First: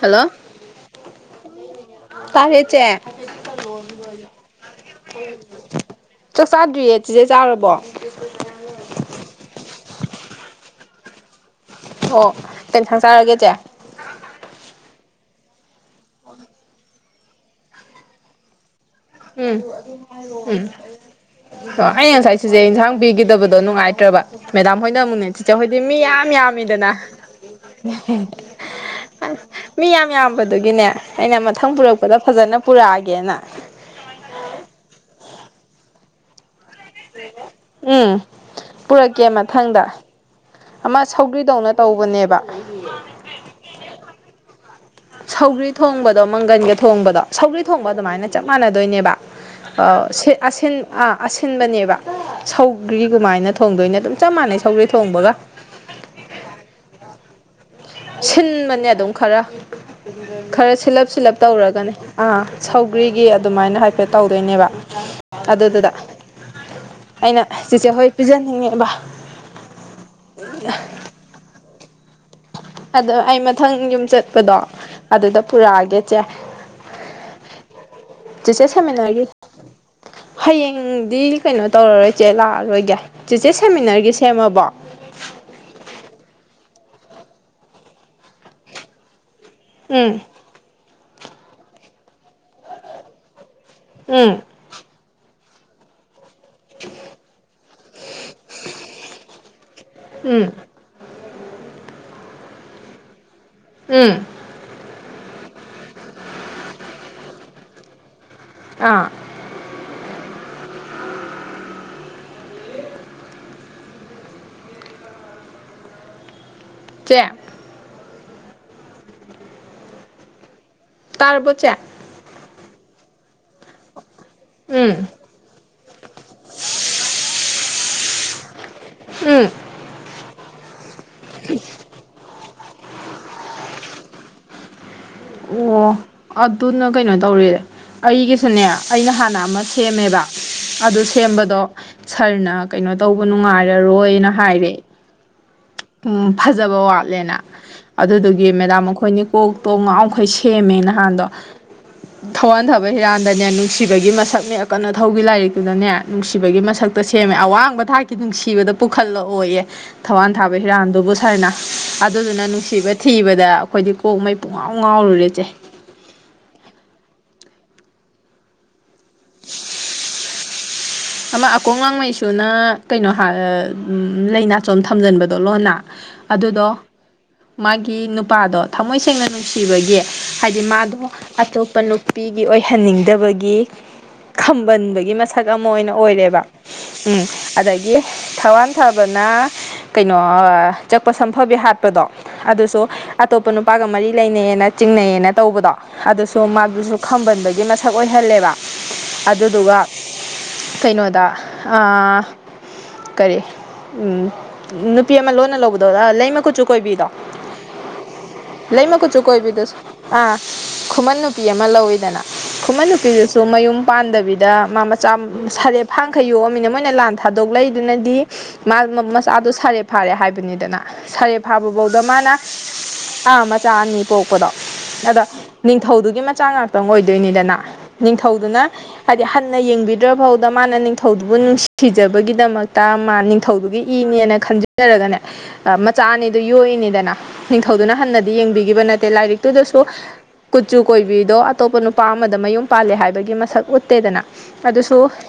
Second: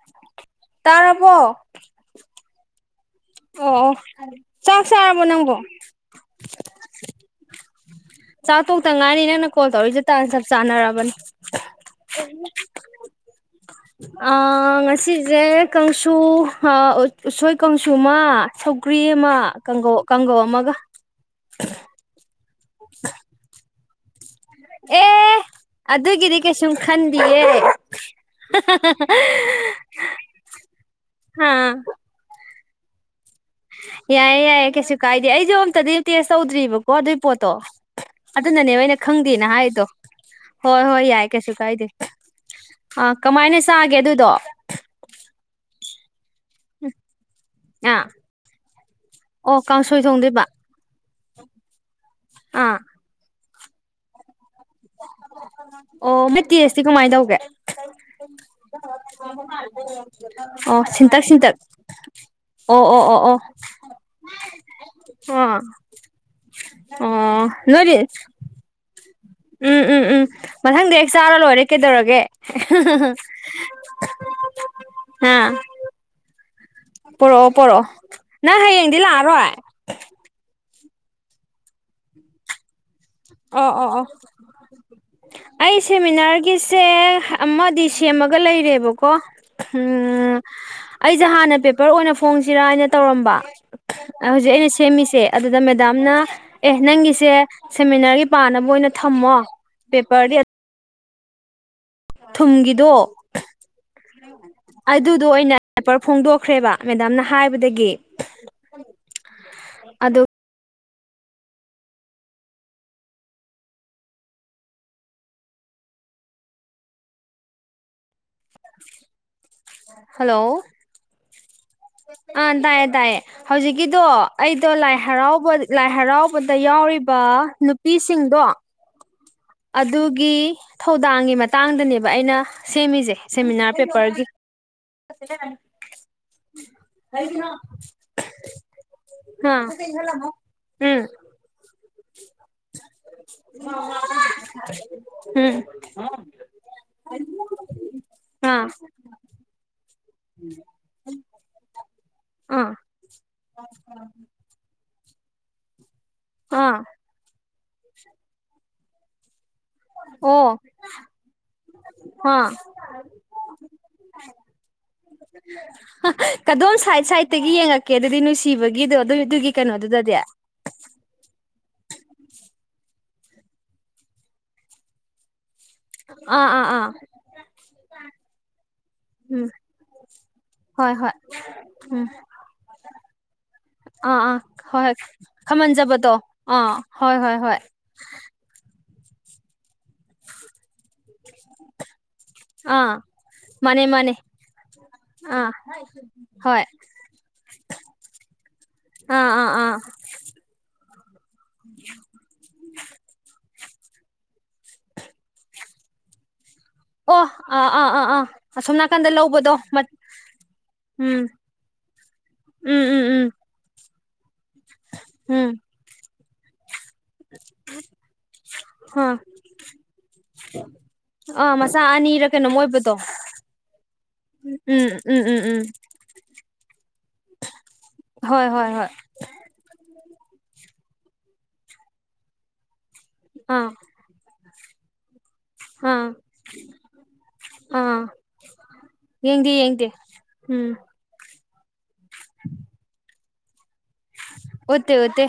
Hello ꯇꯥꯔꯕꯣ ꯑꯣ ꯇꯥ ꯀꯦ ꯆꯦ ꯑꯣ ꯆꯥꯛ ꯆꯥꯔꯕꯣ ꯅꯪꯕꯣ ꯆꯥꯛ ꯆꯥꯗ꯭ꯔꯤꯌꯦ ꯆꯤꯖꯩ ꯆꯥꯔꯕꯣ ꯇꯖ ꯆꯥꯅꯔꯥꯕꯟ ꯑꯣ ꯇꯦꯟꯁꯪꯖꯔꯒꯦꯆꯦ ꯁꯤꯁꯦ ꯀꯥꯡꯁꯨ ꯎꯁꯣꯏ ꯀꯥꯡ ꯆꯃꯥ ꯁ ꯎꯝ ꯎꯝ ꯑꯥꯏ ꯁꯤꯁꯦ ꯏꯟꯁꯥꯡ ꯄꯤꯈꯤꯗꯕꯗꯣ ꯅꯨꯡꯉꯥꯏꯇꯦ ꯍꯠꯇꯔꯔꯕꯕꯥ ꯃꯦꯗꯥꯝ ꯍꯣꯏꯅ ꯑꯃꯨꯛꯅꯦ ꯑꯦ ꯆꯤꯆꯦ ꯍꯣꯏꯗꯤ ꯃꯤ ꯌꯥꯝ ꯑꯗꯨꯒꯤꯗꯤ ꯀꯩꯁꯨꯝ ꯌꯥꯝꯃꯤꯗꯅ ꯈꯟꯗꯤꯌꯦ ꯃꯤ ꯌꯥꯝ ꯌꯥꯝꯕꯗꯨꯒꯤꯅꯦ ꯑꯩꯅ ꯑꯥ ꯃꯊꯪ ꯄꯨꯔꯛꯄꯗ ꯐꯖꯅ ꯄꯨꯔꯒꯦꯅ ꯌꯥꯏ ꯌꯥꯏ ꯌꯥ ꯀꯩꯁꯨ ꯀꯥꯏꯗ ꯑꯩꯖꯣ ꯑꯣꯝ ꯇ ꯗꯦ ꯇꯤꯁ ꯁꯧꯗ꯭ꯔꯤ ꯏꯕꯛ ꯑꫭ ꯑꯗꯨꯏ ꯄꯣꯠꯇꯣ ꯎꯝ ꯑꯗꯨꯅꯅꯦꯕ ꯑꯩꯅ ꯄꯨꯔꯛꯀꯦ ꯈꯪꯗꯦꯅ ꯍꯥꯏꯗꯣ ꯃꯊꯪꯗ ꯍꯣꯏ ꯑꯃ ꯍꯣꯏ ꯌꯥꯏ ꯀꯩꯁꯨ ꯁꯧꯒ꯭ꯔꯤꯗꯧꯅ ꯀꯥꯏꯗꯦ ꯇꯧꯕꯅꯦꯕ ꯑꯥ ꯀꯃꯥꯏꯅ ꯆꯥꯒꯦ ꯑꯗꯨꯗꯣ ꯁꯧꯒ꯭ꯔꯤ ꯊꯣꯡꯕꯗꯣ ꯃꯪꯒꯟꯒ ꯊꯣꯡꯕꯗꯣ ꯁꯧꯒ꯭ꯔꯤ ꯊꯣꯡꯕ ꯑꯥ ꯑꯗꯨꯃꯥꯏꯅ ꯆꯞ ꯃꯥꯟꯅꯗꯣꯏꯅꯦꯕ ꯑꯣ ꯀꯥꯡꯁꯣꯏ ꯑꯁꯤ ꯊꯣꯡꯗꯣꯏꯕ ꯑ ꯑꯁꯤꯟꯕꯅꯦꯕ ꯑꯥ ꯁꯧꯒ꯭ꯔꯤꯒꯃꯥꯏꯅ ꯊꯣꯡꯗꯣꯏꯅ ꯑꯗꯨꯝ ꯆꯞ ꯃꯥꯟꯅꯩ ꯁꯧꯒ꯭ꯔꯤ ꯊꯣꯡꯕꯒ ꯑꯣ ꯃꯦꯠꯇꯦ ꯑꯁꯤꯇꯤ ꯀꯃꯥꯏꯅ ꯇꯧꯒꯦ ꯁꯤꯟꯕꯅꯦ ꯑꯗꯨꯝ ꯈꯔ ꯈꯔ ꯑꯣ ꯁꯤꯜꯂꯞ ꯁꯤꯟꯇꯛ ꯁꯤꯜꯂꯞ ꯁꯤꯟꯇꯛ ꯇꯧꯔꯒꯅꯦ ꯑꯥ ꯑꯣ ꯑꯣ ꯑꯣ ꯁꯧꯒ꯭ꯔꯤꯒꯤ ꯑꯣ ꯑꯗꯨꯃꯥꯏꯅ ꯍꯥꯏꯐꯦꯠ ꯇꯧꯗꯣꯏꯅꯦꯕ ꯑꯥ ꯑꯗꯨꯗꯨꯗ ꯑꯩꯅ ꯑꯣ ꯆꯆꯦ ꯅꯣꯏꯗꯤ ꯍꯣꯏ ꯄꯤꯖꯟꯅꯤꯡꯉꯦꯕ ꯎꯝ ꯎꯝ ꯎꯝ ꯃꯊꯪꯗꯤ ꯍꯦꯛ ꯆꯥꯔ ꯂꯣꯏ ꯇꯔꯦ ꯀꯩꯗꯧꯔꯒꯦ ꯑꯗꯣ ꯑꯩ ꯃꯊꯪ ꯌꯨꯝ ꯆꯠꯄꯗꯣ ꯑꯗꯨꯗ ꯄꯨꯔꯛꯑꯒꯦ ꯏꯁꯦ ꯄꯤꯔꯛꯑꯣ ꯄꯣꯔꯛꯑꯣ ꯅꯪ ꯍꯌꯦꯡꯗꯤ ꯂꯥꯛꯑꯔꯣꯏ? ꯎꯗꯤ ꯀꯩꯅꯣ ꯇꯧꯔꯔꯣꯏ ꯆꯦ ꯂꯥꯛꯑꯔꯣꯏꯒꯦ꯫ ꯆꯤꯆꯦ ꯑꯣ ꯑꯣ ꯑꯣ ꯁꯦꯃꯤꯟꯅꯔꯒꯤ ꯁꯦꯝꯃꯕꯣ? ꯁꯦ ꯑꯃꯗꯤ ꯁꯦꯝꯃꯒ ꯂꯩꯔꯦꯕꯀꯣ ꯎꯝ ꯑꯩꯁꯦ ꯍꯥꯟꯅ ꯄꯦꯄꯔ ꯑꯣꯏꯅ ꯐꯣꯡꯁꯤꯔꯥ ꯍꯥꯏꯅ ꯇꯧꯔꯝꯕ ꯎꯝ ꯍꯧꯖꯤ ꯑꯩꯅ ꯁꯦꯃꯤꯁꯦ ꯑꯗꯨꯗ ꯃꯦꯗꯥꯝꯅ ꯑꯦ ꯅꯪꯒꯤꯁꯦ ꯁꯦꯃꯤꯅꯥꯔꯒꯤ ꯄꯥꯅꯕ ꯑꯣꯏꯅ ꯊꯝꯃꯣ ꯄꯦꯄꯔꯗꯤ ꯎꯝ ꯊꯨꯝꯒꯤꯗꯣ ꯎꯝ ꯑꯗꯨꯗꯣ ꯑꯣꯏꯅ ꯄꯦꯄꯔ ꯐꯣꯡꯗꯣꯛꯈ꯭ꯔꯦꯕ ꯃꯦꯗꯥꯝꯅ ꯍꯥꯏꯕꯗꯒꯤ ꯑꯥ꯫ ꯑꯗꯨ ꯆꯦ ꯍꯜꯂꯣ! ꯇꯥꯔ꯭ꯕꯣ ꯆꯦ? ꯑ ꯇꯥꯏꯌꯦ- ꯇꯥꯏꯌꯦ ꯍꯧꯖꯤꯛꯀꯤꯗꯣ ꯑꯩꯗꯣ ꯂꯥꯏ ꯎꯝ ꯍꯔꯥꯎꯕ ꯂꯥꯏ ꯍꯔꯥꯎꯕꯗ ꯌꯥꯎꯔꯤꯕ ꯅꯨ ꯄꯤꯁꯤꯡꯗꯣ ꯎꯝ ꯑꯗꯨꯒꯤ ꯊꯧꯗꯥꯡꯒꯤ ꯃꯇꯥꯡꯗꯅꯦꯕ ꯑꯩꯅ ꯁꯦꯝꯃꯤꯁꯦ ꯁꯦꯃꯤꯅꯥꯔ ꯄꯦꯄꯔꯒꯤ꯫ ꯑꯣ ꯑꯗꯨꯅ ꯀꯩꯅꯣ ꯇꯧꯔꯤ ꯑꯩꯒꯤꯁꯨꯅꯦ ꯑꯩꯅ ꯍꯥꯟꯅ ꯑꯃ ꯑꯥ ꯁꯦꯝꯃꯦꯕ ꯑꯗꯨ ꯎꯝ ꯁꯦꯝꯕꯗꯣ ꯁꯥꯔꯅ ꯀꯩꯅꯣ ꯇꯧꯕ ꯅꯨꯡꯉꯥꯏꯔꯔꯣꯏꯅ ꯍꯥꯏꯔꯦ ꯎꯝ ꯎꯝ ꯐꯖꯕ ꯋꯥꯠꯂꯦꯅ ꯑꯗꯨꯗꯨꯒꯤ ꯑꯥ ꯃꯦꯗꯥꯝ ꯑꯩꯈꯣꯏꯅꯤ ꯀꯣꯛ ꯇꯣꯡ ꯑꯩꯈꯣꯏ ꯁꯦꯝꯃꯦ ꯅꯍꯥꯟꯗꯣ ꯑꯥ ꯊꯧꯋꯥꯟꯊꯕ ꯍꯤꯔꯥꯟꯗꯅꯦ, ꯅꯨꯡꯁꯤꯕꯒꯤ ꯃꯁꯛ ꯅꯦ ꯀꯥ ꯃꯊꯧꯒꯤ ꯂꯥꯏꯔꯤꯛꯇꯨꯗꯅꯦ ꯅꯨꯡꯁꯤꯕꯒꯤ ꯑꯥ ꯃꯁꯛꯇ ꯁꯦꯝꯃꯦ ꯑꯋꯥ ꯕ ꯊꯥꯛꯀꯤ ꯅꯨꯡꯁꯤꯕꯗ ꯄꯨꯈꯠꯂꯑꯣꯌꯦ꯫ ꯊꯋꯥꯟ ꯑꯣ ꯊꯥꯕ ꯍꯤꯔꯥꯟꯗꯨꯕꯨ ꯁꯥꯔꯅ ꯑꯗꯨꯗꯨꯅ ꯑꯥ ꯅꯨꯡꯁꯤꯕ ꯊꯤꯕꯗ ꯑꯩꯈꯣꯏꯗꯤ ꯀꯣꯛ ꯃꯩ ꯄꯨꯡꯉꯥꯎ ꯉꯥꯎꯔꯨꯔꯦ ꯆꯦ ꯑꯒꯤ ꯌꯦꯡꯉꯛꯀꯦ ꯑꯗꯨꯗꯤ ꯅꯨꯡꯁꯤꯕꯒꯤꯗꯣ ꯑꯗꯨ ꯑꯗꯨꯒꯤ ꯀꯩꯅꯣꯗꯨꯗꯗꯤ ꯑꯃ ꯑꯀꯣꯡ ꯂꯥꯡꯃꯩꯁꯨꯅ ꯀꯩꯅꯣ ꯍꯥꯏ ꯂꯥꯏꯅꯥꯆꯣꯝ ꯊꯝꯖꯟꯕꯗꯣ ꯂꯣꯟꯅ ꯑꯥ ꯑꯗꯨꯗꯣ ꯑꯥ ꯃꯥꯒꯤ ꯅꯨꯄꯥꯗꯣ ꯊꯃꯣꯏ ꯁꯦꯡꯅ ꯎꯝ ꯅꯨꯡꯁꯤꯕꯒꯤ ꯍꯥꯏꯗꯤ ꯍꯣꯏ ꯃꯥꯗꯣ ꯍꯣꯏ ꯑꯇꯣꯞꯄ ꯎꯝ ꯅꯨꯄꯤꯒꯤ ꯑꯣꯏꯍꯟꯅꯤꯡꯗꯕꯒꯤ ꯑꯥ ꯑꯥ ꯍꯣꯏ ꯍꯣꯏ ꯈꯝꯕꯟꯕꯒꯤ ꯃꯁꯛ ꯑꯃ ꯃ ꯑꯣꯏꯅ ꯈꯝꯍꯟꯖꯕꯗꯣ ꯑꯣꯏꯔꯦꯕ ꯑꯥ ꯍꯣꯏ ꯎꯝ ꯍꯣꯏ ꯍꯣꯏ ꯑꯗꯒꯤ ꯊꯧꯕꯥꯟ ꯊꯕꯅ ꯀꯩꯅꯣ ꯆꯛꯄ ꯁꯝꯐꯕꯤ ꯍꯥꯠꯄꯗꯣ ꯑꯗꯨꯁꯨ ꯑꯥ ꯑꯇꯣꯞꯄ ꯃꯥꯅꯦ ꯅꯨꯄꯥꯒ ꯃꯔꯤ ꯃꯥꯅꯦ ꯂꯩꯅꯩꯑꯅ ꯆꯤꯡꯅꯩꯌꯦꯅ ꯑꯥ ꯇꯧꯕꯗꯣ ꯑꯗꯨꯁꯨ ꯍꯣꯏ ꯃꯥꯗꯨꯁꯨ ꯈꯝꯕꯟꯕꯒꯤ ꯃꯁꯛ ꯑꯣꯏꯍꯜꯂꯦꯕ ꯑꯥ ꯑꯥ ꯑꯥ ꯑꯗꯨꯗꯨꯒ ꯀꯩꯅꯣꯗ ꯑ ꯀꯔꯤ ꯎꯝ ꯅꯨꯄꯤꯤꯃ ꯂꯣꯟ ꯂ ꯍꯒꯗ꯭ꯔ ꯂꯩꯃ ꯀ ꯆ ꯀꯣꯏꯕꯤꯗꯣ ꯑꯣ ꯑꯥ ꯑꯥ ꯑꯥ ꯑꯥ ꯑꯁꯣꯝ ꯂꯩꯃ ꯅꯥꯀꯟꯗ ꯀꯨꯆꯨ ꯂꯧꯕꯗꯣ ꯀꯣꯏꯕꯤꯗꯨꯁꯨ ꯑꯥ ꯈꯨꯃꯟ ꯎꯝ ꯅꯨꯄꯤ ꯑꯃ ꯂꯧꯋꯤꯗꯅ ꯎꯝ ꯈꯨꯃꯟ ꯎꯝ ꯎꯝ ꯅꯨꯄꯤꯗꯨꯁꯨ ꯃꯌꯨꯝ ꯄꯥꯟꯗꯕꯤ ꯃꯥꯃ ꯎꯝ ꯁꯥꯔꯦ ꯐ ꯑꯪꯈꯩꯣ ꯑꯃꯃꯤꯅ ꯑꯩꯅ ꯂꯥꯟ ꯊꯥꯗꯣꯛꯂꯗꯨꯅꯗꯤ ꯃꯥ ꯑꯥ ꯃꯆꯥꯗꯣ ꯁꯥꯔꯦ ꯐꯥꯔꯦ ꯍꯥꯏꯕꯅꯤꯗꯅ ꯁꯥꯔꯦ ꯑꯥ ꯃꯆꯥ ꯐꯥꯕꯐꯧꯗ ꯑꯅꯤꯔ ꯃꯥꯅ ꯀꯩꯅꯣꯝ ꯑꯣꯏꯕꯗꯣ ꯑꯥ ꯃꯆꯥ ꯑꯅꯤ ꯄꯣꯛꯄꯗꯣ ꯎꯝ ꯎꯝ ꯑꯗ ꯎꯝ ꯎꯝ ꯅꯤꯡꯊꯧꯗꯨꯒꯤ ꯃꯆꯥ ꯉꯥꯛꯇꯪ ꯑꯣꯏꯗꯣꯏ ꯗꯣꯏꯅꯤꯗꯅꯥ ꯍꯣꯏ ꯍꯣꯏ ꯅꯤꯡꯊꯧꯗꯨꯅ ꯍꯣꯏ ꯍꯥꯏꯗꯤ ꯍꯟꯅ ꯌꯦꯡꯕꯤ ꯗ ꯃꯥꯅ ꯅꯤꯡꯊꯧꯗꯨꯕꯨ ꯅꯨꯡꯁꯤꯖꯕꯒꯤꯗꯃꯛ ꯇ ꯃꯥ ꯑꯥ ꯅꯤꯡꯊꯧꯗꯨꯒꯤ ꯏꯅꯦꯅ ꯈꯟꯖ ꯇꯔꯒꯅꯦ ꯃꯆꯥ ꯑꯥ ꯑꯅꯤꯗꯨ ꯌꯣꯛꯏꯅꯤꯗꯅ ꯅꯤꯡꯊꯧꯗꯨꯅ ꯑꯥ ꯍꯟꯅꯗꯤ ꯌꯦꯡꯕꯤꯈꯤꯕ ꯅꯠꯇꯦ ꯌꯦꯡꯗꯦ ꯂꯥꯏꯔꯤꯛꯇꯨꯗꯁꯨ ꯌꯦꯡꯗꯦ ꯎꯝ ꯀꯨꯆꯨ ꯀꯣꯏꯕꯤꯗꯣ ꯑꯇꯣꯞꯄ ꯅꯨꯄꯥ ꯑꯃꯗ ꯃꯌꯨꯝ ꯄꯥꯜꯂꯦ ꯍꯥꯏꯕꯒꯤ ꯃꯁꯛ ꯎꯠꯇꯦꯗꯅ ꯎꯠꯇꯦ ꯑꯗꯨꯁꯨ ꯎꯠꯇꯦ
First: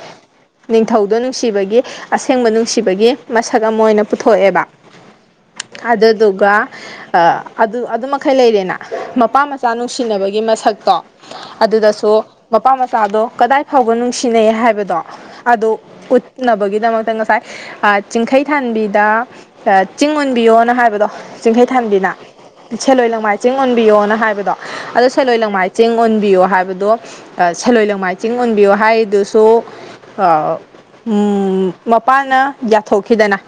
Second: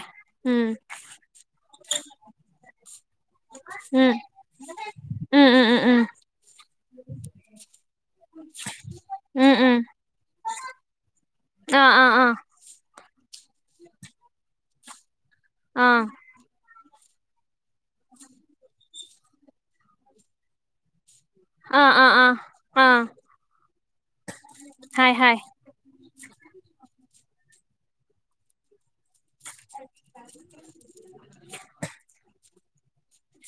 ꯎꯝ ꯅꯤꯡꯊꯧꯗꯣ ꯅꯨꯡꯁꯤꯕꯒꯤ ꯑꯁꯦꯡꯕ ꯅꯨꯡ ꯑꯁꯤꯕꯒꯤ ꯃꯁꯛ ꯑꯃ ꯑꯣꯏꯅ ꯎꯝ ꯄꯨꯊꯣꯛꯑꯦꯕ ꯎꯝ ꯎꯝ ꯎꯝ ꯎꯝ ꯑꯗꯨꯗꯨꯒ ꯑꯗꯨ ꯑꯗꯨꯃꯩ ꯂꯩꯔꯦꯅ ꯃꯄꯥ ꯎꯝ ꯃꯆꯥ ꯎꯝ ꯅꯨꯡꯁꯤꯅꯕꯒꯤ ꯃꯁꯛꯇꯣ ꯑꯥ ꯑꯥ ꯑꯗꯨꯗꯁꯨ ꯑꯥ ꯃꯄꯥ ꯃꯆꯥꯗꯣ ꯀꯗꯥꯏ ꯐꯥꯎꯕ ꯅꯨꯡ ꯁꯤꯟꯅꯩ ꯍꯥꯏꯕꯗꯣ ꯑꯗꯣ ꯑꯥ ꯎꯠꯅꯕꯒꯤ ꯅ ꯉꯁꯥꯏ ꯆꯤꯡꯈꯩ ꯊꯥꯟꯕꯤꯗ ꯆꯤꯡ ꯑꯣꯟꯕꯤꯌꯣꯅ ꯍꯥꯏꯕꯗꯣ ꯆꯤꯡꯈꯩ ꯑꯥ ꯑꯥ ꯊꯥꯟꯕꯤꯅ ꯑꯥ ꯑꯥ ꯁꯦꯂꯣꯏ ꯂꯥꯡꯃꯥꯏ ꯆꯤꯡ ꯑꯣꯟꯕꯤꯌꯣꯅ ꯍꯥꯏꯕꯗꯣ ꯑꯣ ꯍꯥꯏ ꯍꯥꯏ ꯁꯦꯜꯂꯣꯏ ꯂꯥꯡꯃꯥꯏ ꯆꯤꯡ ꯑꯣꯟꯕꯤꯌꯣ ꯍꯥꯏꯕꯗꯣ ꯁꯦꯂꯣꯏ ꯂꯪꯃꯥꯏ ꯆꯤꯡ ꯑꯣꯟꯕꯤꯌꯣ ꯍꯥꯏ ꯁꯣ ꯃꯄꯥꯥꯟꯅ ꯌꯥ ꯊꯣꯛꯈꯤꯗꯅ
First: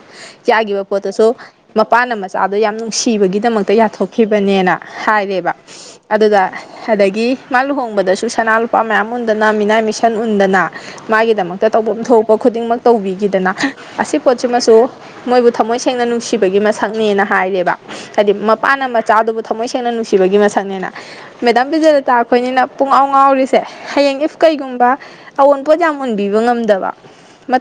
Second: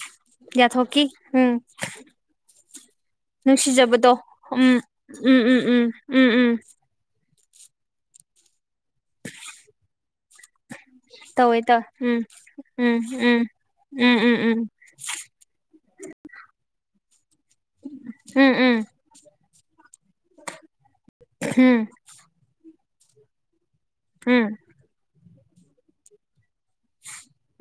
ꯌꯥꯈꯤꯕ ꯌꯥꯊꯣꯛꯀꯤ ꯄꯣꯠꯇꯨꯁꯨ ꯎꯝ ꯃꯄꯥꯟꯅ ꯃꯆꯥꯗꯣ ꯌꯥꯝ ꯅꯨꯡꯁꯤꯕꯒꯤꯗꯃꯛꯇ ꯅꯨꯡꯁꯤꯖꯕꯗꯣ ꯌꯥꯊꯣꯛꯈꯤꯕꯅꯦꯅ ꯎꯝ ꯎꯝ ꯍꯥꯏꯔꯦꯕ ꯎꯝ ꯎꯝ ꯎꯝ ꯑꯗꯨꯗ ꯎꯝ ꯑꯗꯒꯤ ꯃꯥ ꯂꯨꯍꯣꯡꯕꯗꯁꯨ ꯁꯅꯥ ꯂꯨꯄꯥ ꯃꯌꯥꯝ ꯎꯟꯗꯅ ꯃꯤꯅꯥꯏ ꯃꯤꯁꯟ ꯎꯟꯗꯅ ꯇꯧꯋꯦ ꯃꯥꯒꯤꯗꯃꯛꯇ ꯇꯧꯋꯦ ꯇꯧꯕꯝ ꯎꯝ ꯊꯣꯛꯄ ꯈꯨꯗꯤꯡꯃꯛ ꯎꯝ ꯎꯝ ꯇꯧꯕꯤꯒꯤꯗꯅ ꯎꯝ ꯑꯁꯤ ꯎꯝ ꯄꯣꯠꯁꯤꯃꯁꯨ ꯃꯣꯏꯕꯨ ꯊꯃꯣꯏ ꯁꯦꯡꯅ ꯅꯨꯡꯁꯤꯕꯒꯤ ꯃꯁ ꯊꯛꯅꯦꯅ ꯍꯥꯏꯔꯦꯕ ꯍꯥꯏꯗꯤ ꯎꯝ ꯎꯝ ꯎꯝ ꯃꯄꯥꯅ ꯃꯆꯥꯗꯨꯕꯨ ꯊꯃꯣꯏ ꯁꯦꯡꯅ ꯅꯨꯡꯁꯤꯕꯒꯤ ꯃꯁꯛꯅꯦꯅ ꯃꯦꯗꯥꯝ ꯎꯝ ꯕꯤꯖꯂꯇꯥ ꯑꯩꯈꯣꯏꯅꯤꯅ ꯄꯨꯡꯉꯥꯎ ꯉꯥꯎꯔꯤꯁꯤ ꯁꯦ ꯍꯌꯦꯡ ꯏꯐ ꯎꯝ ꯀꯩꯒꯨꯝꯕ ꯑꯋꯣꯟ ꯄꯣꯠ ꯌꯥꯝ ꯎꯟꯕꯤꯕ ꯉꯝꯗꯕ ꯕ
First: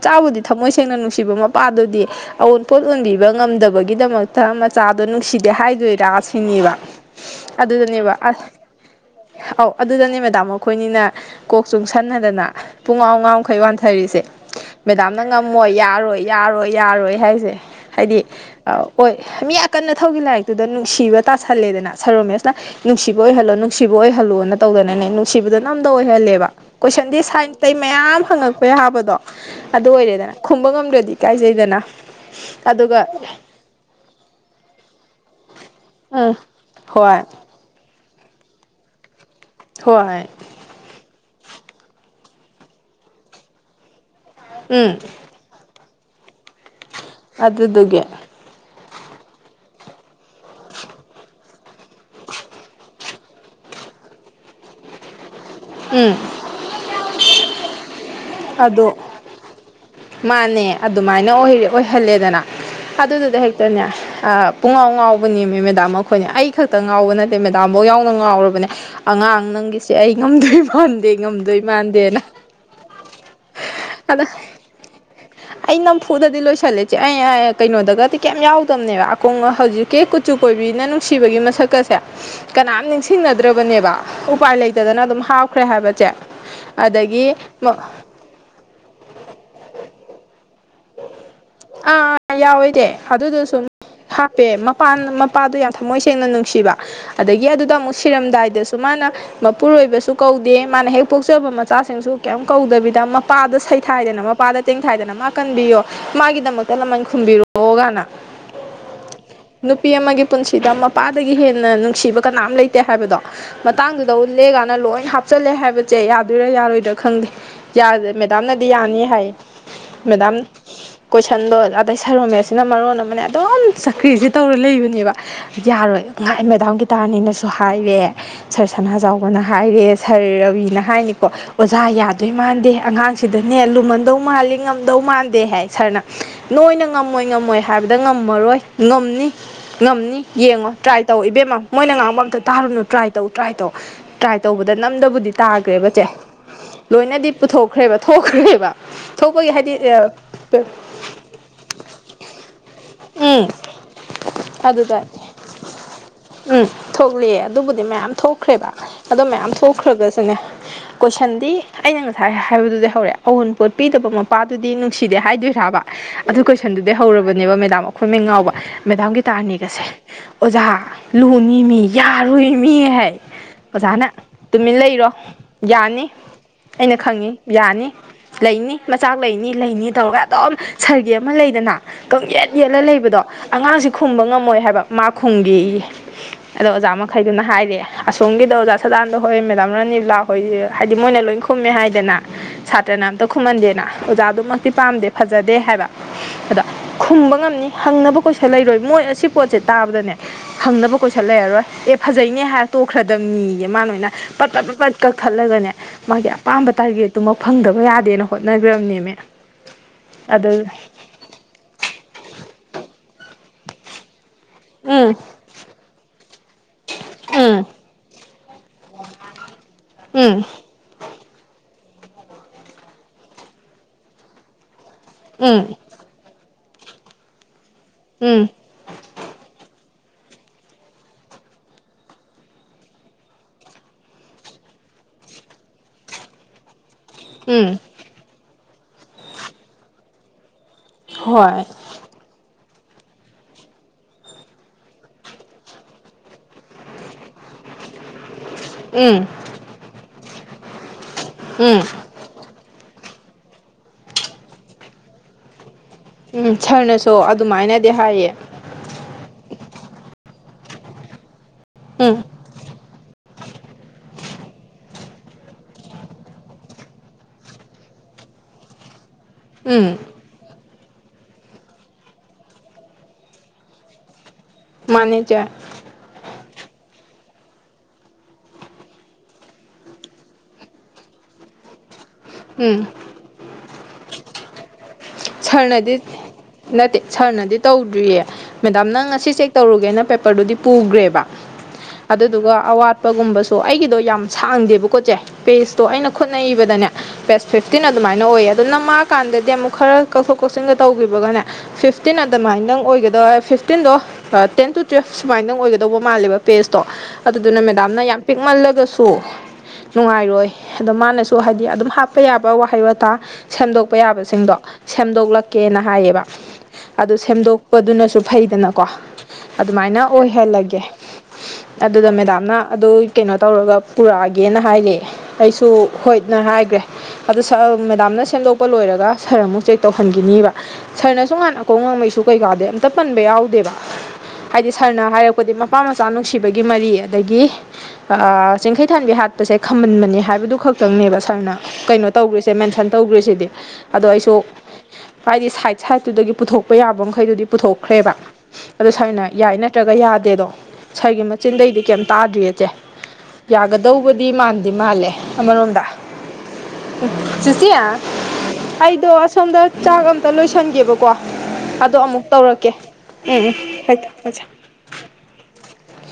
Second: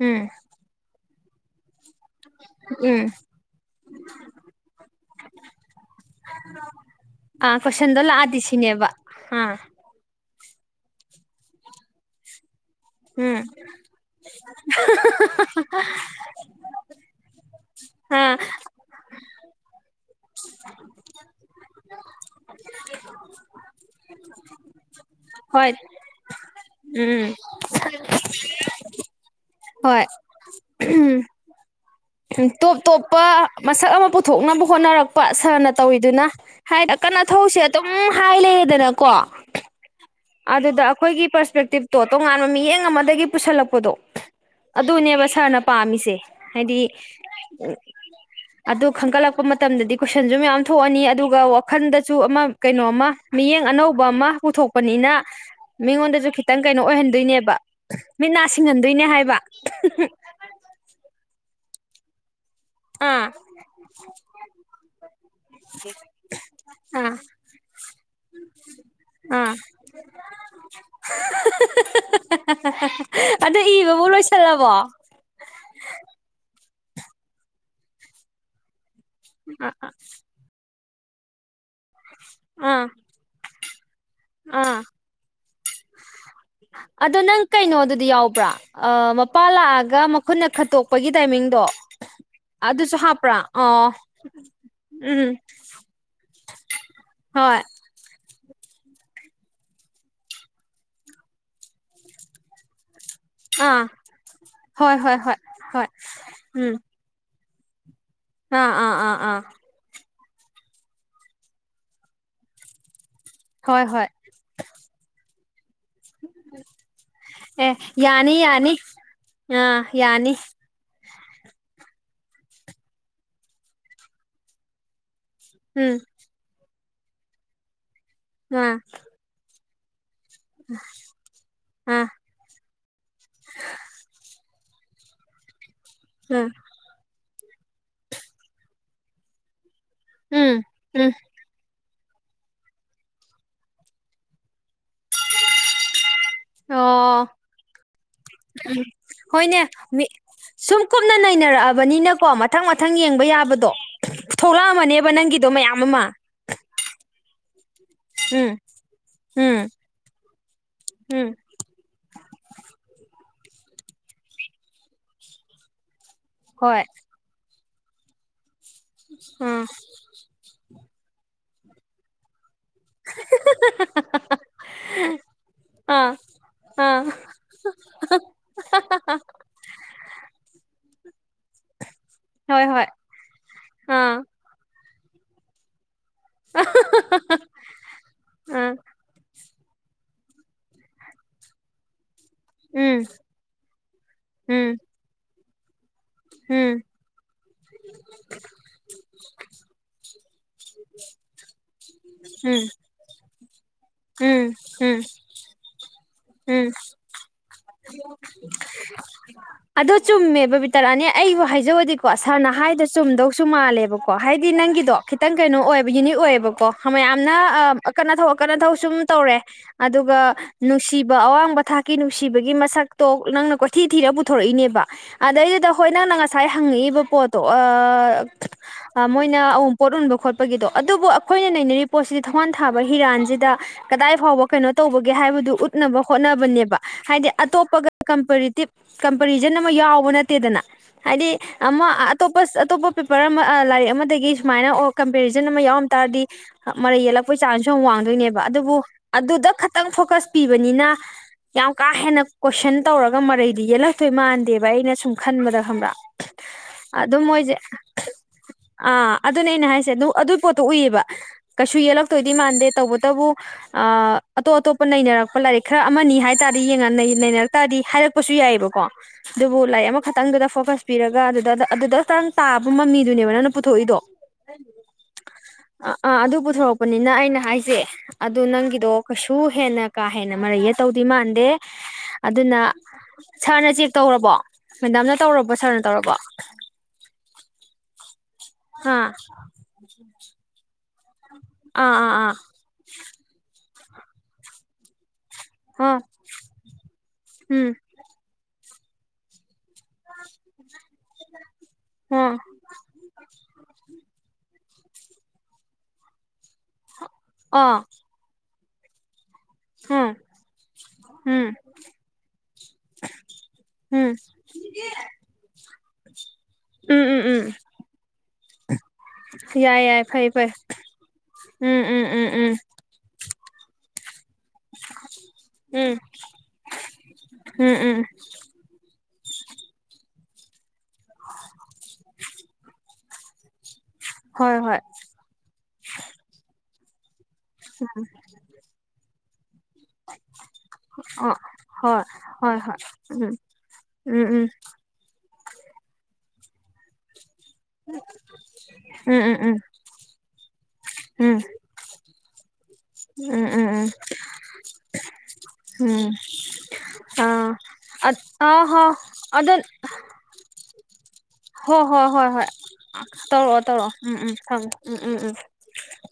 ꯎꯝ ꯊꯃꯣꯏ ꯁꯦꯡꯅ ꯅꯨꯡ ꯁꯤꯕ ꯃꯄꯥꯗꯨꯗꯤ ꯑꯎꯟꯄꯣꯠ ꯎꯝ ꯎꯟꯕꯤꯕ ꯉꯝꯗꯕꯒꯤꯗꯃꯛꯇ ꯃꯆꯥꯗꯣ ꯅꯨꯡꯁꯤꯗꯦ ꯍꯥꯏꯗꯣꯏꯔꯥ ꯁꯤꯅꯦꯕ ꯑꯥ ꯀꯣꯏꯁꯟꯗꯣ ꯑꯗꯨꯗꯅꯦꯕ ꯂꯥꯛꯑꯗꯤ ꯑꯁ ꯁꯤꯅꯦꯕ ꯑꯥ ꯑꯧ ꯑꯗꯨꯗꯅꯦꯕ ꯇꯥꯃꯣ ꯈꯣꯏꯅꯤꯅ ꯀꯣꯛ ꯆꯨꯡꯁꯟ ꯅꯗꯅ ꯎꯝ ꯄꯨꯡꯉꯥꯎꯉꯥꯎꯈꯩ ꯋꯥꯟꯊꯔꯤꯁꯦ ꯃꯦꯗꯥꯝꯅ ꯉꯝꯃꯣꯏ ꯌꯥꯔꯣꯏ ꯌꯥꯔꯣꯏ ꯌꯥꯔꯣꯏ ꯍꯥꯏꯁꯦ ꯍꯥꯏꯗꯤ ꯑꯥ ꯑꯣꯏ ꯃꯤ ꯑꯀꯟ ꯑꯊꯧꯒꯤ ꯂꯥꯏꯔꯤꯛꯇꯨꯗ ꯅꯨꯡꯁꯤꯕ ꯇꯥꯁꯜꯂꯦꯗꯅ ꯁꯔ ꯔꯣꯃꯦꯁꯅ ꯅꯨꯡꯁꯤꯕ ꯑꯣꯏꯍꯜꯂꯣ ꯅꯨꯡꯁꯤꯕ ꯑꯣꯏꯍꯜꯂꯣꯅ ꯇꯧꯗꯅꯅꯦ ꯁꯤꯕꯨꯗꯣ ꯍꯣꯏ ꯅꯝꯗ ꯑꯣꯏꯍꯜꯂꯦꯕ ꯀꯣꯏꯁꯟꯗꯤ ꯎꯝ ꯁꯥꯏꯟ ꯇꯩ ꯃꯌꯥꯝ ꯍꯪꯉꯛꯄꯩ ꯍꯥꯏꯕꯗꯣ ꯑꯗꯨ ꯍꯣꯏ ꯑꯣꯏꯔꯦꯗꯅ ꯈꯨꯝꯕ ꯉꯝ ꯇꯗꯤ ꯏꯀꯥꯏꯖꯩꯗꯅ ꯇꯣꯞ ꯑꯗꯨꯒ ꯇꯣꯞꯄ ꯃꯁꯛ ꯑꯃ ꯄꯨꯊꯣꯛꯅꯕ ꯍꯣꯠꯅꯔꯛꯄ ꯁꯅ ꯇꯧꯋꯤꯗꯨꯅ ꯎꯝ ꯍꯥꯏ ꯑꯀꯟ ꯍꯣꯏ ꯑꯊꯧꯁꯦ ꯑꯗꯨꯝ ꯎꯝ ꯍꯥꯏ ꯂꯩꯑꯦꯗꯅ ꯀꯣ ꯍꯣꯏ ꯑꯗꯨꯗ ꯑꯈꯣꯏꯒꯤ ꯄꯔꯁ ꯄꯦꯛꯇꯤꯞꯇꯣ ꯇꯣꯉꯥꯟꯕ ꯃꯤꯠꯌꯦꯡ ꯑꯃꯗꯒꯤ ꯄꯨꯁꯤꯜꯂꯛꯄꯗꯣ ꯎꯝ ꯑꯗꯨꯅꯦꯕ ꯁꯥꯔꯅꯞ ꯄꯥꯝꯃꯤꯁꯦ ꯍꯥꯏꯗꯤ ꯑꯗꯨꯗꯨꯒꯤ ꯑꯗꯨ ꯈꯪꯀꯠꯂꯛꯄ ꯃꯇꯝꯗꯗꯤ ꯀꯣꯏꯁꯟꯖꯨ ꯃꯌꯥꯝ ꯊꯣꯛꯑꯅꯤ ꯑꯗꯨꯒ ꯋꯥꯈꯟꯗꯁꯨ ꯑꯃ ꯀꯩꯅꯣ ꯑꯃ ꯃꯤꯠꯌꯦꯡ ꯑꯅꯧꯕ ꯑꯃ ꯄꯨꯊꯣꯛ ꯄꯅꯤꯅ ꯎꯝ ꯃꯤꯉꯣꯟꯗꯖꯨ ꯈꯤꯇꯪ ꯀꯩꯅꯣ ꯑꯣꯏꯍꯟꯗꯣꯏꯅꯦꯕ ꯃꯤꯠ ꯅꯥ ꯑꯗꯣ ꯁꯤꯡꯍꯟꯗꯣꯏꯅꯦ ꯍꯥꯏꯕ ꯅ ꯑꯣꯏꯔ ꯑꯣꯏꯍꯜꯂꯦꯗꯅ ꯑꯥ ꯑꯗꯨꯗꯨꯗ ꯍꯦꯛꯇꯅꯦ ꯄꯨꯡꯉꯥꯎ ꯉꯥꯎꯕꯅꯦꯃꯤ ꯃꯦꯗꯥꯝ ꯑꯈꯣꯏꯅꯤ ꯑꯩ ꯈꯛꯇ ꯑꯥ ꯉꯥꯎꯕ ꯅꯠꯇꯦ ꯃꯦꯗꯥꯝꯕꯧ ꯌꯥꯎꯅ ꯉꯥꯎꯔꯕꯅꯦ ꯑꯉꯥꯡ ꯑꯥ ꯅꯪꯒꯤꯁꯦ ꯑꯩ ꯉꯝꯗꯣꯏ ꯃꯥꯟꯗꯦ ꯉꯝꯗꯣꯏ ꯃꯥꯟꯗꯦꯅ ꯍ ꯑꯗ ꯏꯕꯕꯨ ꯑꯗ ꯂꯣꯏꯁꯤꯜꯂꯕꯣ ꯑꯩ ꯅ ꯐꯨꯗꯗꯤ ꯂꯣꯏ ꯀꯣꯏꯁꯜꯂꯦꯁꯦ ꯑꯩ ꯀꯩꯅꯣꯗꯒꯗꯤ ꯀꯩꯝ ꯌꯥꯎꯗꯕꯅꯦꯕ ꯀꯨꯡꯉꯣ ꯑꯥ ꯍꯧꯖꯤꯛꯀꯤ ꯀꯨꯆꯨ ꯀꯣꯏꯕꯤꯅ ꯁꯤꯕꯒꯤ ꯃꯁꯛ ꯀꯅꯥꯝ ꯑꯥ ꯅꯤꯡꯁꯤꯡꯅꯗ꯭ꯔꯕꯅꯦꯕ ꯎꯄꯥꯏ ꯑꯥ ꯂꯩꯇꯗꯅ ꯑꯗꯨꯝ ꯍꯞ ꯑꯗꯣ ꯅꯪ ꯀꯩꯅꯣꯗꯨꯗꯤ ꯌꯥꯎꯕ꯭ꯔꯣ ꯃꯄꯥ ꯂꯥꯛꯑꯒ ꯈꯨꯟꯅ ꯑꯥ ꯌꯥꯎꯋꯦꯗ ꯑꯗꯨꯁꯨ ꯍꯥꯞꯄ꯭ꯔꯥ ꯑꯗꯨꯗ ꯁ ꯑꯣ ꯍꯥꯞꯄꯦ ꯃꯄꯥꯥꯟ ꯎꯝ ꯃꯄꯥꯗꯣ ꯌꯥꯝ ꯊꯃꯣꯏ ꯁꯦꯡꯅ ꯅꯨꯡꯁꯤꯕ ꯑꯗꯒꯤ ꯍꯣꯏ ꯑꯗꯨꯗ ꯑꯃꯨꯛ ꯁꯤꯔꯝꯗꯥꯏꯗ ꯗꯁꯨ ꯃꯥꯅ ꯃꯄꯨꯔꯣꯏꯕꯁꯨ ꯀꯧꯗꯦ ꯃꯥꯅ ꯍꯦꯛ ꯄꯣꯛꯆꯕ ꯃꯆꯥꯁꯤꯡꯁꯨ ꯀꯩꯝ ꯀꯧꯗꯕꯤꯗ ꯃꯄꯥꯗ ꯑꯥ ꯁꯩꯊꯥꯏꯗꯅ ꯃꯄꯥꯗ ꯍꯣꯏ ꯇꯦꯡꯊꯥꯏꯗꯅ ꯍꯣꯏ ꯃꯥ ꯍꯣꯏ ꯈꯨꯝꯕꯤꯑꯣ ꯍꯣꯏ ꯃꯥꯒꯤꯗ ꯃꯨꯝ ꯎꯝ ꯂꯝꯟ ꯕꯤꯔꯣꯒꯥꯏꯅ ꯑꯥ ꯑꯥ ꯑꯥ ꯑꯥ ꯅꯨꯄꯤ ꯑꯃꯥꯒꯤ ꯄꯨꯟꯁꯤꯗ ꯃꯄꯥꯗꯒꯤ ꯍꯦꯟꯅ ꯅꯨꯡꯁꯤꯕ ꯀꯅꯥꯝ ꯂꯩꯇꯦ ꯍꯥꯏꯕꯗꯣ ꯍꯣꯏ ꯍꯣꯏ ꯃꯇꯥꯡꯗꯨꯗ ꯎꯜꯂꯦ ꯀꯥꯟꯅ ꯂꯣꯏ ꯍꯥꯞ ꯆꯂꯦ ꯍꯥꯏꯕ ꯁꯦ ꯌꯥꯗꯣꯏꯔꯥ ꯌꯥꯔꯣꯏꯗꯔꯥ ꯈꯪꯗꯦ ꯑꯦ ꯌꯥꯗꯦ ꯌꯥꯅꯤ ꯃꯦꯗꯥꯝꯅꯗꯤ ꯌꯥꯅꯤ ꯍꯥꯏꯌꯦ ꯑꯥ ꯌꯥꯅꯤ ꯃꯦꯗꯥꯝ ꯀꯣꯏꯁꯟꯗꯣ ꯑꯗꯩ ꯁꯥꯔ ꯔꯣꯃꯦꯁꯤꯅ ꯃꯔꯣꯟ ꯑꯃꯅꯦ ꯑꯗꯨꯝ ꯆꯀ꯭ꯔꯤꯁꯤ ꯇꯧꯔ ꯂꯩꯕꯅꯦꯕ ꯎꯝ ꯌꯥꯔꯣꯏ ꯉꯍꯥꯏ ꯃꯦꯗꯥꯝꯒꯤ ꯇꯥꯅꯤꯅꯁꯨ ꯍꯥꯏꯔꯦ ꯁꯥꯔ ꯑꯥ ꯁꯥꯟꯅꯖꯥꯎꯕꯅ ꯍꯥꯏ ꯔꯦꯁ ꯁꯥꯔ ꯔꯥꯕꯤꯅ ꯍꯥꯏꯅꯤꯀꯣ ꯑꯣꯖꯥ ꯑꯥ ꯌꯥꯗꯣꯏ ꯃꯥꯟꯗꯦ ꯑꯉꯥꯡꯁꯤꯗꯅꯦ ꯂꯨꯃꯟꯗꯧ ꯃꯥꯜꯂꯤ ꯗꯧ ꯃꯥꯟꯗꯦ ꯍꯥꯏ ꯁꯥꯔꯅ ꯎꯝ ꯅꯣꯏꯅ ꯉꯝ ꯉꯝꯃꯣꯏ ꯉꯝꯃꯣꯏ ꯍꯥꯏꯕꯗ ꯉꯝꯃꯔꯣꯏ ꯉꯝꯅꯤ ꯉꯝꯅꯤ ꯎꯝ ꯌꯦꯡꯉꯣ ꯇ꯭ꯔꯥꯏ ꯎꯝ ꯇꯧ ꯏꯕꯦꯝꯃ ꯃꯣꯏꯅ ꯉꯥꯡꯉ ꯑꯃ ꯇꯥꯔꯅꯨ ꯇ꯭ꯔꯥꯏ ꯇꯧ ꯇ꯭ꯔꯥꯏ ꯇꯧ ꯇ꯭ꯔꯥꯏ ꯇꯧꯕꯗ ꯑꯗ ꯅꯝꯗꯕꯨꯗꯤ ꯇꯥꯈ꯭ꯔꯦꯕꯁꯦ ꯑꯣ ꯂꯣꯏꯅꯗꯤ ꯄꯨꯊꯣꯛꯈ꯭ꯔꯦꯕ ꯊꯣꯛꯈ꯭ꯔꯦꯕ ꯊꯣꯛꯄꯒꯤ ꯍꯣꯏꯅꯦ ꯍꯥꯏꯗꯤ ꯃꯤ ꯁꯨꯝ ꯀꯨꯞꯅ ꯅꯩꯅꯔꯛꯑꯕꯅꯤꯅꯀꯣ ꯃꯊꯪ ꯃꯊꯪ ꯌꯦꯡꯕ ꯎꯝ ꯌꯥꯕꯗꯣ ꯑꯗꯨꯗ ꯊꯣꯛꯂꯛꯑꯃꯅꯦꯕ ꯅꯪꯒꯤꯗꯣ ꯃꯌꯥꯝ ꯑꯃ ꯊꯣꯛꯂꯤꯑꯦ ꯑꯗꯨꯕꯨꯗꯤ ꯗꯤ ꯃꯌꯥꯝ ꯎꯝ ꯊꯣꯛꯈ꯭ꯔꯦꯕ ꯑꯗꯣ ꯃꯌꯥꯝ ꯎꯝ ꯊꯣꯛꯈ꯭ꯔꯒꯁꯨꯅꯦ ꯎꯝ ꯀꯣꯏꯁꯟꯗꯤ ꯑꯩꯅ ꯉꯁꯥꯏ ꯍꯥꯏꯕꯗꯨꯗꯤ ꯍꯧꯔꯛꯑꯦ ꯑꯍꯟꯄꯣꯠ ꯄꯤꯗꯕ ꯃꯄꯥ ꯑꯗꯨꯗꯤ ꯅꯨꯡꯁꯤꯗꯦ ꯍꯥꯏꯗꯣꯏ꯭ꯔꯕ ꯑꯗꯨ ꯍꯣꯏ ꯀꯣꯏꯁꯟꯗꯨꯗꯤ ꯍꯧꯔꯕꯅꯦꯕ ꯃꯦꯗꯥꯝ ꯑꯩꯈꯣꯏ ꯃꯤꯡ ꯉꯥꯎꯕ ꯃꯦꯗꯥꯝꯒꯤ ꯎꯝ ꯇꯥꯔꯅꯤꯒꯁꯦ ꯑꯣꯖꯥ ꯂꯨꯅꯤꯃꯤ ꯌꯥꯔꯨ ꯃꯤ ꯍꯥꯏ ꯑꯣꯖꯥꯅ ꯇꯨꯃꯤꯟ ꯂꯩꯔꯣ ꯌꯥꯅꯤ ꯑꯥ ꯑꯩꯅ ꯑꯥ ꯈꯪꯉꯤ ꯌꯥꯅꯤ ꯂꯩꯅꯤ ꯃꯆꯥ ꯂꯩꯅꯤ ꯂꯩꯅꯤ ꯇꯧꯔꯒ ꯑꯗꯨꯝ ꯒꯤ ꯑꯃ ꯂꯩꯗꯅ ꯀꯪꯌꯦꯠ ꯍꯣꯏ ꯌꯦꯠꯂ ꯍꯣꯏ ꯂꯩꯕꯗꯣ ꯑꯉꯥꯡꯁꯤ ꯑꯥ ꯈꯨꯝꯕ ꯉꯝꯃꯣꯏ ꯍꯥꯏꯕ ꯃꯈꯨꯝꯒꯤ ꯏ ꯑꯗꯣ ꯑꯣꯖꯥ ꯃꯈꯩꯗꯨꯅ ꯍꯥꯏꯔꯑꯦ ꯑꯁꯣꯝꯒꯤꯗ ꯑꯥ ꯑꯣꯖꯥ ꯁꯗꯥꯟꯗꯣ ꯍꯣꯏ ꯃꯦꯗꯥꯝ ꯔꯥꯅꯤ ꯂꯥꯎ ꯑꯩꯈꯣꯏꯗꯤ ꯍꯥꯏꯗꯤ ꯃꯣꯏꯅ ꯂꯣꯏ ꯈꯨꯝꯃꯦ ꯍꯥꯏꯗꯅ ꯎꯝ ꯁꯥꯇ꯭ꯔꯅ ꯑꯝꯇ ꯈꯨꯝꯃꯟꯗꯦꯅ ꯑꯣꯖꯥꯗꯨꯃꯛꯇꯤ ꯎꯝ ꯄꯥꯝꯗꯦ ꯐꯖꯩ ꯖꯗꯦ ꯍꯥꯏꯕ ꯑꯗ ꯎꯝ ꯈꯨꯝꯕ ꯉꯝꯅꯤ ꯍꯪꯅꯕ ꯀꯣꯏꯁꯠ ꯂꯩꯔꯣꯏ ꯃꯣꯏ ꯑꯁꯤ ꯄꯣꯠꯁꯦ ꯇꯥꯕꯗꯅꯦ ꯍꯪꯅꯕ ꯀꯣꯏꯁꯠ ꯂꯩꯔꯔꯣꯏ ꯑꯦ ꯐꯖꯩꯅꯦ ꯎꯝ ꯍꯥꯏꯔ ꯇꯣꯛꯈ꯭ꯔꯗꯝꯕꯅꯤ ꯃꯥꯅꯣꯏꯅ ꯄꯠ ꯎꯝ ꯄꯠ ꯄꯠ ꯄꯠ ꯎꯝ ꯀꯛꯊꯠꯂꯒꯅꯦ ꯃꯥꯒꯤ ꯎꯝ ꯑꯄꯥꯝꯕ ꯇꯥꯔꯒꯦꯠꯇꯨꯃꯛ ꯐꯪꯗꯕ ꯌꯥꯗꯦꯅ ꯍꯣꯠꯅ ꯑꯣ ꯆꯨꯝꯃꯦꯕ ꯕꯤꯇꯔꯥꯅꯦ ꯑꯩꯕꯨ ꯍꯥꯏꯖꯧꯗꯤꯀꯣ ꯁꯥꯔꯅ ꯍꯥꯏꯗ ꯆꯨꯝꯗꯧ ꯁꯁꯨ ꯃꯥꯜꯂꯦꯕꯀꯣ ꯍꯥꯏꯗꯤ ꯅꯪꯒꯤꯗꯣ ꯎꯝ ꯈꯤꯇꯪ ꯀꯩꯅꯣ ꯑꯣꯏꯌꯦꯕ ꯌꯨꯅꯤꯛ ꯑꯣꯏꯌꯦꯕꯀꯣ ꯃꯌꯥꯝꯅ ꯎꯝ ꯑꯀꯟ ꯑ ꯊꯊꯧ ꯑꯀ ꯑꯊꯧ ꯁꯨꯝ ꯇꯧꯔꯦ ꯑꯗꯨꯒ ꯎꯝ ꯅꯨꯡꯁꯤꯕ ꯑꯋꯥꯡꯕ ꯊꯥꯛꯀꯤ ꯀꯤꯅꯨꯁꯤ ꯊꯤꯕꯒꯤ ꯃꯁꯛꯇꯣ ꯅꯪꯅ ꯀꯣꯏꯊꯤ ꯊꯤꯔ ꯄꯨꯊꯣꯔꯛꯏꯅꯦꯕ ꯎꯝ ꯑꯗꯩꯗꯨꯗ ꯍꯣꯏ ꯅꯪꯅ ꯉꯁꯥꯏ ꯍꯪꯉꯛꯏꯕ ꯄꯣꯠꯇꯣ ꯎꯝ ꯃꯣꯏꯅ ꯑ ꯄꯣꯠ ꯎꯟꯕ ꯈꯣꯠꯄꯒꯤꯗꯣ ꯑꯗꯨꯕꯨ ꯑꯩꯈꯣꯏꯅ ꯅꯩꯅꯔꯤꯕ ꯄꯣꯠꯁꯤꯗꯤ ꯊꯧꯋꯥꯥꯟ ꯊꯥꯕ ꯍꯤꯔꯥꯟꯁꯤꯗ ꯀꯗꯥꯏ ꯐꯥꯎꯕ ꯀꯩꯅꯣ ꯇꯧꯕꯒꯦ ꯍꯥꯏꯕꯗꯨ ꯎꯠꯅꯕ ꯍꯣꯠꯅꯕꯅꯦꯕ ꯍꯥꯏꯗꯤ ꯎꯝ ꯑꯇꯣꯞꯄꯒ ꯀꯝꯄꯔꯤꯇꯤꯞ ꯀꯝꯄꯦꯔꯤꯖꯟ ꯑꯃ ꯌꯥꯎꯕ ꯅꯠꯇꯦꯗꯅ ꯍꯥꯏꯗꯤ ꯍꯣꯏ ꯑꯃ ꯑꯇꯣꯞꯄ ꯑꯇꯣꯞꯄ ꯄꯦꯄꯔ ꯑꯃ ꯂꯥꯏꯔꯤꯛ ꯑꯃꯗꯒꯤ ꯁꯨꯃꯥꯏꯅ ꯀꯝꯄꯦꯔꯤꯖꯟ ꯑꯃ ꯌꯥꯎꯔꯝ ꯇꯥꯔꯗꯤ ꯃꯔꯩ ꯌꯦꯛꯂꯛꯄꯒꯤ ꯆꯥꯟꯁꯁꯨ ꯌꯥꯝ ꯋꯥꯡ ꯑꯗꯨꯣꯏꯅꯦꯕ ꯑꯗꯨꯕꯨ ꯎꯝ ꯑꯗꯨꯗ ꯈꯇꯪ ꯐꯣꯀꯁ ꯄꯤꯕꯅꯤꯅ ꯌꯥꯝ ꯎꯝ ꯀꯥ ꯍꯦꯟꯅ ꯀꯣꯏꯁꯟ ꯇꯧꯔ ꯒ ꯃꯔꯩꯗꯤ ꯌꯦꯠꯂꯛꯇꯣꯏ ꯃꯥꯟꯗꯦꯕ ꯑꯩꯅ ꯁꯨꯝ ꯈꯟꯕꯗ ꯈꯪꯕ꯭ꯔꯥ ꯎꯝ ꯁꯥꯔꯅꯁꯨ ꯑꯗꯨ ꯃꯣꯏꯁꯦ ꯑꯗꯨꯃꯥꯏꯅꯗꯤ ꯍꯥꯏꯌꯦ ꯑꯥ ꯑꯗꯨꯅꯦ ꯑꯩꯅ ꯍꯥꯏꯁꯦ ꯑꯗꯨ- ꯑꯗꯨ ꯄꯣꯠ ꯇꯣ ꯎꯏꯕ ꯀꯩꯁꯨ ꯎꯝ ꯌꯦꯜꯂꯛꯇꯣꯏꯗꯤ ꯃꯥꯟꯗꯦ ꯇꯧꯕ ꯇꯕꯨ ꯑ ꯑꯇꯣꯞ- ꯑꯇꯣꯞꯄ ꯅꯩꯅꯔꯛꯄ ꯂꯥꯏꯔꯤꯛ ꯈꯔ ꯑꯃꯅꯤ ꯍꯥꯏ ꯇꯥꯔꯗꯤ ꯌꯦꯔꯛ ꯇꯥꯔꯗꯤ ꯍꯥꯏꯔꯛꯄꯁꯨ ꯌꯥꯏꯑꯕꯀꯣ ꯑꯗꯨꯕꯨ ꯂꯥꯏ ꯎꯝ ꯑꯃꯈꯛꯇꯪꯗꯨꯗ ꯐꯣꯀꯁ ꯄꯄꯤꯔꯒ ꯑꯗꯨꯗ ꯑꯗꯨꯗꯛꯇꯪ ꯇꯥꯕ ꯃꯃꯤꯗꯨꯅꯦꯕ ꯅꯪꯅ ꯄꯨꯊꯣꯛꯏꯗꯣ꯫ ꯃꯥꯅꯦ ꯆꯦ ꯑ ꯑꯥ ꯑꯗꯨ ꯄꯨꯊꯣꯔꯛꯄꯅꯤꯅ ꯑꯩꯅ ꯍꯥꯏꯁꯦ ꯑꯗꯨ ꯅꯪꯒꯤꯗꯣ ꯀꯩꯁꯨ ꯍꯦꯟꯅ ꯀꯥ ꯍꯦꯟꯅ ꯃꯔꯩꯌꯦ ꯇꯧ ꯃꯥꯟꯗꯦ ꯑꯗꯨꯅ ꯎꯝ ꯁꯥꯔꯅ ꯆꯦꯛ ꯇꯧꯔꯕꯣ ꯃꯦꯗꯥꯝꯅ ꯇꯧꯔꯕꯣ ꯁꯥꯔꯅ ꯁꯥꯔꯅꯗꯤ ꯇꯧꯔꯕꯣ ꯅꯠꯇꯦ ꯁꯥꯔꯅꯗꯤ ꯇꯧꯗ꯭ꯔꯤꯌꯦ ꯃꯦꯗꯥꯝꯅ ꯑꯥ ꯉꯁꯤ ꯆꯦꯛ ꯇꯧꯔꯨꯒꯦꯅ ꯄꯦꯄꯔꯗꯨꯗꯤ ꯄꯨꯒ꯭ꯔꯦꯕ ꯑꯥ ꯑꯥ ꯑꯥ ꯑꯗꯨꯗꯨꯒ ꯑꯋꯥꯠꯄꯒꯨꯝꯕꯁꯨ ꯑꯩꯒꯤꯗꯣ ꯌꯥꯝ ꯁꯥꯡꯗꯦꯕꯀꯣ ꯆꯦ ꯄꯦꯖꯇꯣ ꯑꯥ ꯑꯩꯅ ꯈꯨꯠꯅ ꯏꯕꯗꯅꯦ ꯄꯦꯖ ꯎꯝ ꯐꯤꯞꯇꯤꯟ ꯑꯗꯨꯃꯥꯏꯅ ꯑꯣꯏꯌꯦ ꯑꯗꯨꯅ ꯃꯥ ꯀꯥꯟꯗꯗꯤ ꯑꯃꯨꯛ ꯈꯔ ꯀꯛꯊꯣꯛ ꯀꯣꯛꯁꯤꯟꯒ ꯇꯧꯈꯤꯕꯒꯅꯦ ꯐꯤꯐꯇꯤꯟ ꯑꯥ ꯑꯗꯨꯃꯥꯏꯅꯗꯪ ꯑꯣꯏꯒꯗꯧ ꯐꯤꯐꯇꯤꯟꯗꯣ ꯇꯦꯟ ꯇꯨ ꯇꯨꯋꯦꯜꯚ ꯁꯨꯃꯥꯏꯅꯗꯪ ꯑꯣꯏꯒꯗꯧꯕ ꯃꯥꯜꯂꯦꯕ ꯄꯦꯖꯇꯣ ꯑꯗꯨꯗꯨꯅ ꯑꯥ ꯃꯦꯗꯥꯝꯅ ꯌꯥꯝ ꯄꯤꯛꯃꯜꯂ ꯒꯁꯨ ꯎꯝ ꯅꯨꯡꯉꯥꯏꯔꯣꯏ ꯑꯗꯣ ꯎꯝ ꯃꯥꯅꯁꯨ ꯎꯝ ꯍꯥꯏꯗꯤ ꯑꯗꯨꯝ ꯍꯥꯞꯄ ꯌꯥꯕ ꯋꯥꯍꯩ - ꯋꯥꯇꯥ ꯁꯦꯝꯗꯣꯛꯄ ꯎꯝ ꯌꯥꯕꯁꯤꯡꯗꯣ ꯊꯣꯛꯂꯛꯀꯦꯅ ꯍꯥꯏꯌꯦꯕ ꯑꯗꯨ ꯎꯝ ꯎꯝ ꯁꯦꯝꯗꯣꯛꯄꯗꯨꯅꯁꯨ ꯐꯩꯗꯅꯀꯣ ꯌꯥꯏ ꯑꯗꯨꯃꯥꯏꯅ ꯌꯥꯏ ꯐꯩ ꯐꯩ ꯑꯣꯏꯍꯜꯂꯒꯦ ꯎꯝ ꯎꯝ ꯑꯗꯨꯗ ꯎꯝ ꯎꯝ ꯃꯦꯗꯥꯝꯅ ꯑꯗꯨ ꯀꯩꯅꯣ ꯇꯧꯔꯒ ꯄꯨꯔꯛꯑꯒꯦꯅ ꯍꯥꯏꯔꯑꯦ ꯑꯩꯁꯨ ꯎꯝ ꯍꯣꯏꯅ ꯍꯥꯏꯈ꯭ꯔꯦ ꯑꯗꯣ ꯁ ꯑ ꯎꯝ ꯎꯝ ꯃꯦꯗꯥꯝꯅ ꯁꯦꯝꯗꯣꯛꯄ ꯂꯣꯏꯔꯒ ꯁꯥꯔ ꯑꯃꯨꯛ ꯆꯦꯛ ꯇꯧꯍꯟꯈꯤꯅꯤꯕ ꯁꯥꯔꯅꯁꯨ ꯉꯍꯥꯟꯅ ꯑꯀꯣꯡ ꯂꯥꯡꯃꯩꯁꯨ ꯀꯩꯀꯥꯗꯦ ꯑꯝꯇ ꯄꯟꯕ ꯌꯥꯎꯗꯦꯕ ꯍꯣꯏ ꯍꯥꯏꯗꯤ ꯍꯣꯏ ꯁꯥꯔꯅ ꯍꯥꯏꯔꯛꯄꯗꯤ ꯃꯄꯥ ꯃꯆꯥ ꯅꯨꯡꯁꯤꯕꯒꯤ ꯒꯤ ꯃꯥꯔꯤ ꯑꯗꯒꯤ ꯆꯤꯡꯈꯩꯊꯥꯟꯕꯤ ꯍꯥꯠ ꯄꯁꯦ ꯈꯝꯕꯟꯕꯅꯤ ꯍꯥꯏꯕꯗꯨ ꯈꯛꯇꯪꯅꯦꯕ ꯑ ꯁꯥꯔꯅ ꯍꯣꯏ ꯀꯩꯅꯣ ꯇꯧꯈ꯭ꯔꯤꯁꯦ ꯍꯣꯏ ꯍꯣꯏ ꯃꯦꯟꯁꯟ ꯎꯝ ꯇꯧꯈ꯭ꯔꯤꯁꯤꯗꯤ ꯑꯗꯣ ꯎꯝ ꯑꯩꯁꯨ ꯍꯥꯏꯗꯤ ꯁꯥꯏꯠ ꯁꯥꯏꯗꯠꯇꯨꯗꯒꯤ ꯄꯨꯊꯣꯛꯄ ꯌꯥꯕ ꯃꯈꯩꯗꯨꯗꯤ ꯄꯨꯊꯣꯛꯈ꯭ꯔꯦꯕ ꯑꯗꯣ ꯎꯝ ꯁꯥꯔꯅ ꯎꯝ ꯌꯥꯏ ꯎꯝ ꯅꯠꯇ꯭ꯔꯒ ꯌꯥꯗꯦꯗꯣ ꯁꯥꯔꯒꯤ ꯎꯝ ꯎꯝ ꯃꯆꯤꯟꯗꯩꯗꯤ ꯀꯩꯇ ꯇꯥꯗ꯭ꯔꯤꯌꯦ ꯆꯦ ꯎꯝ ꯌꯥꯒꯗꯧꯕꯗꯤ ꯃꯥꯟꯗꯤ ꯃꯥꯜꯂꯦ ꯑꯃꯔꯣꯝꯗ ꯎꯝ ꯎꯝ ꯆꯦꯆꯦ ꯑ ꯑ ꯍꯣ ꯑꯩꯗꯣ ꯑꯗꯨ ꯁꯣꯝꯗ ꯆꯥꯛ ꯑꯝꯇ ꯂꯣꯏꯁꯟꯒꯦꯕꯀꯣ ꯍꯣꯏ ꯑꯗꯣ ꯍꯣꯏ ꯑꯃꯨꯛ ꯍꯣꯏ ꯍꯣꯏ ꯇꯧꯔꯛꯀꯦ ꯎꯝ ꯎꯝ ꯇꯧꯔꯛꯑꯣ ꯇꯧꯔꯛꯑꯣ ꯐ ꯎꯝ ꯎꯝ ꯊꯝꯃꯦ ꯎꯝ ꯎꯝ ꯎꯝ [inaudible]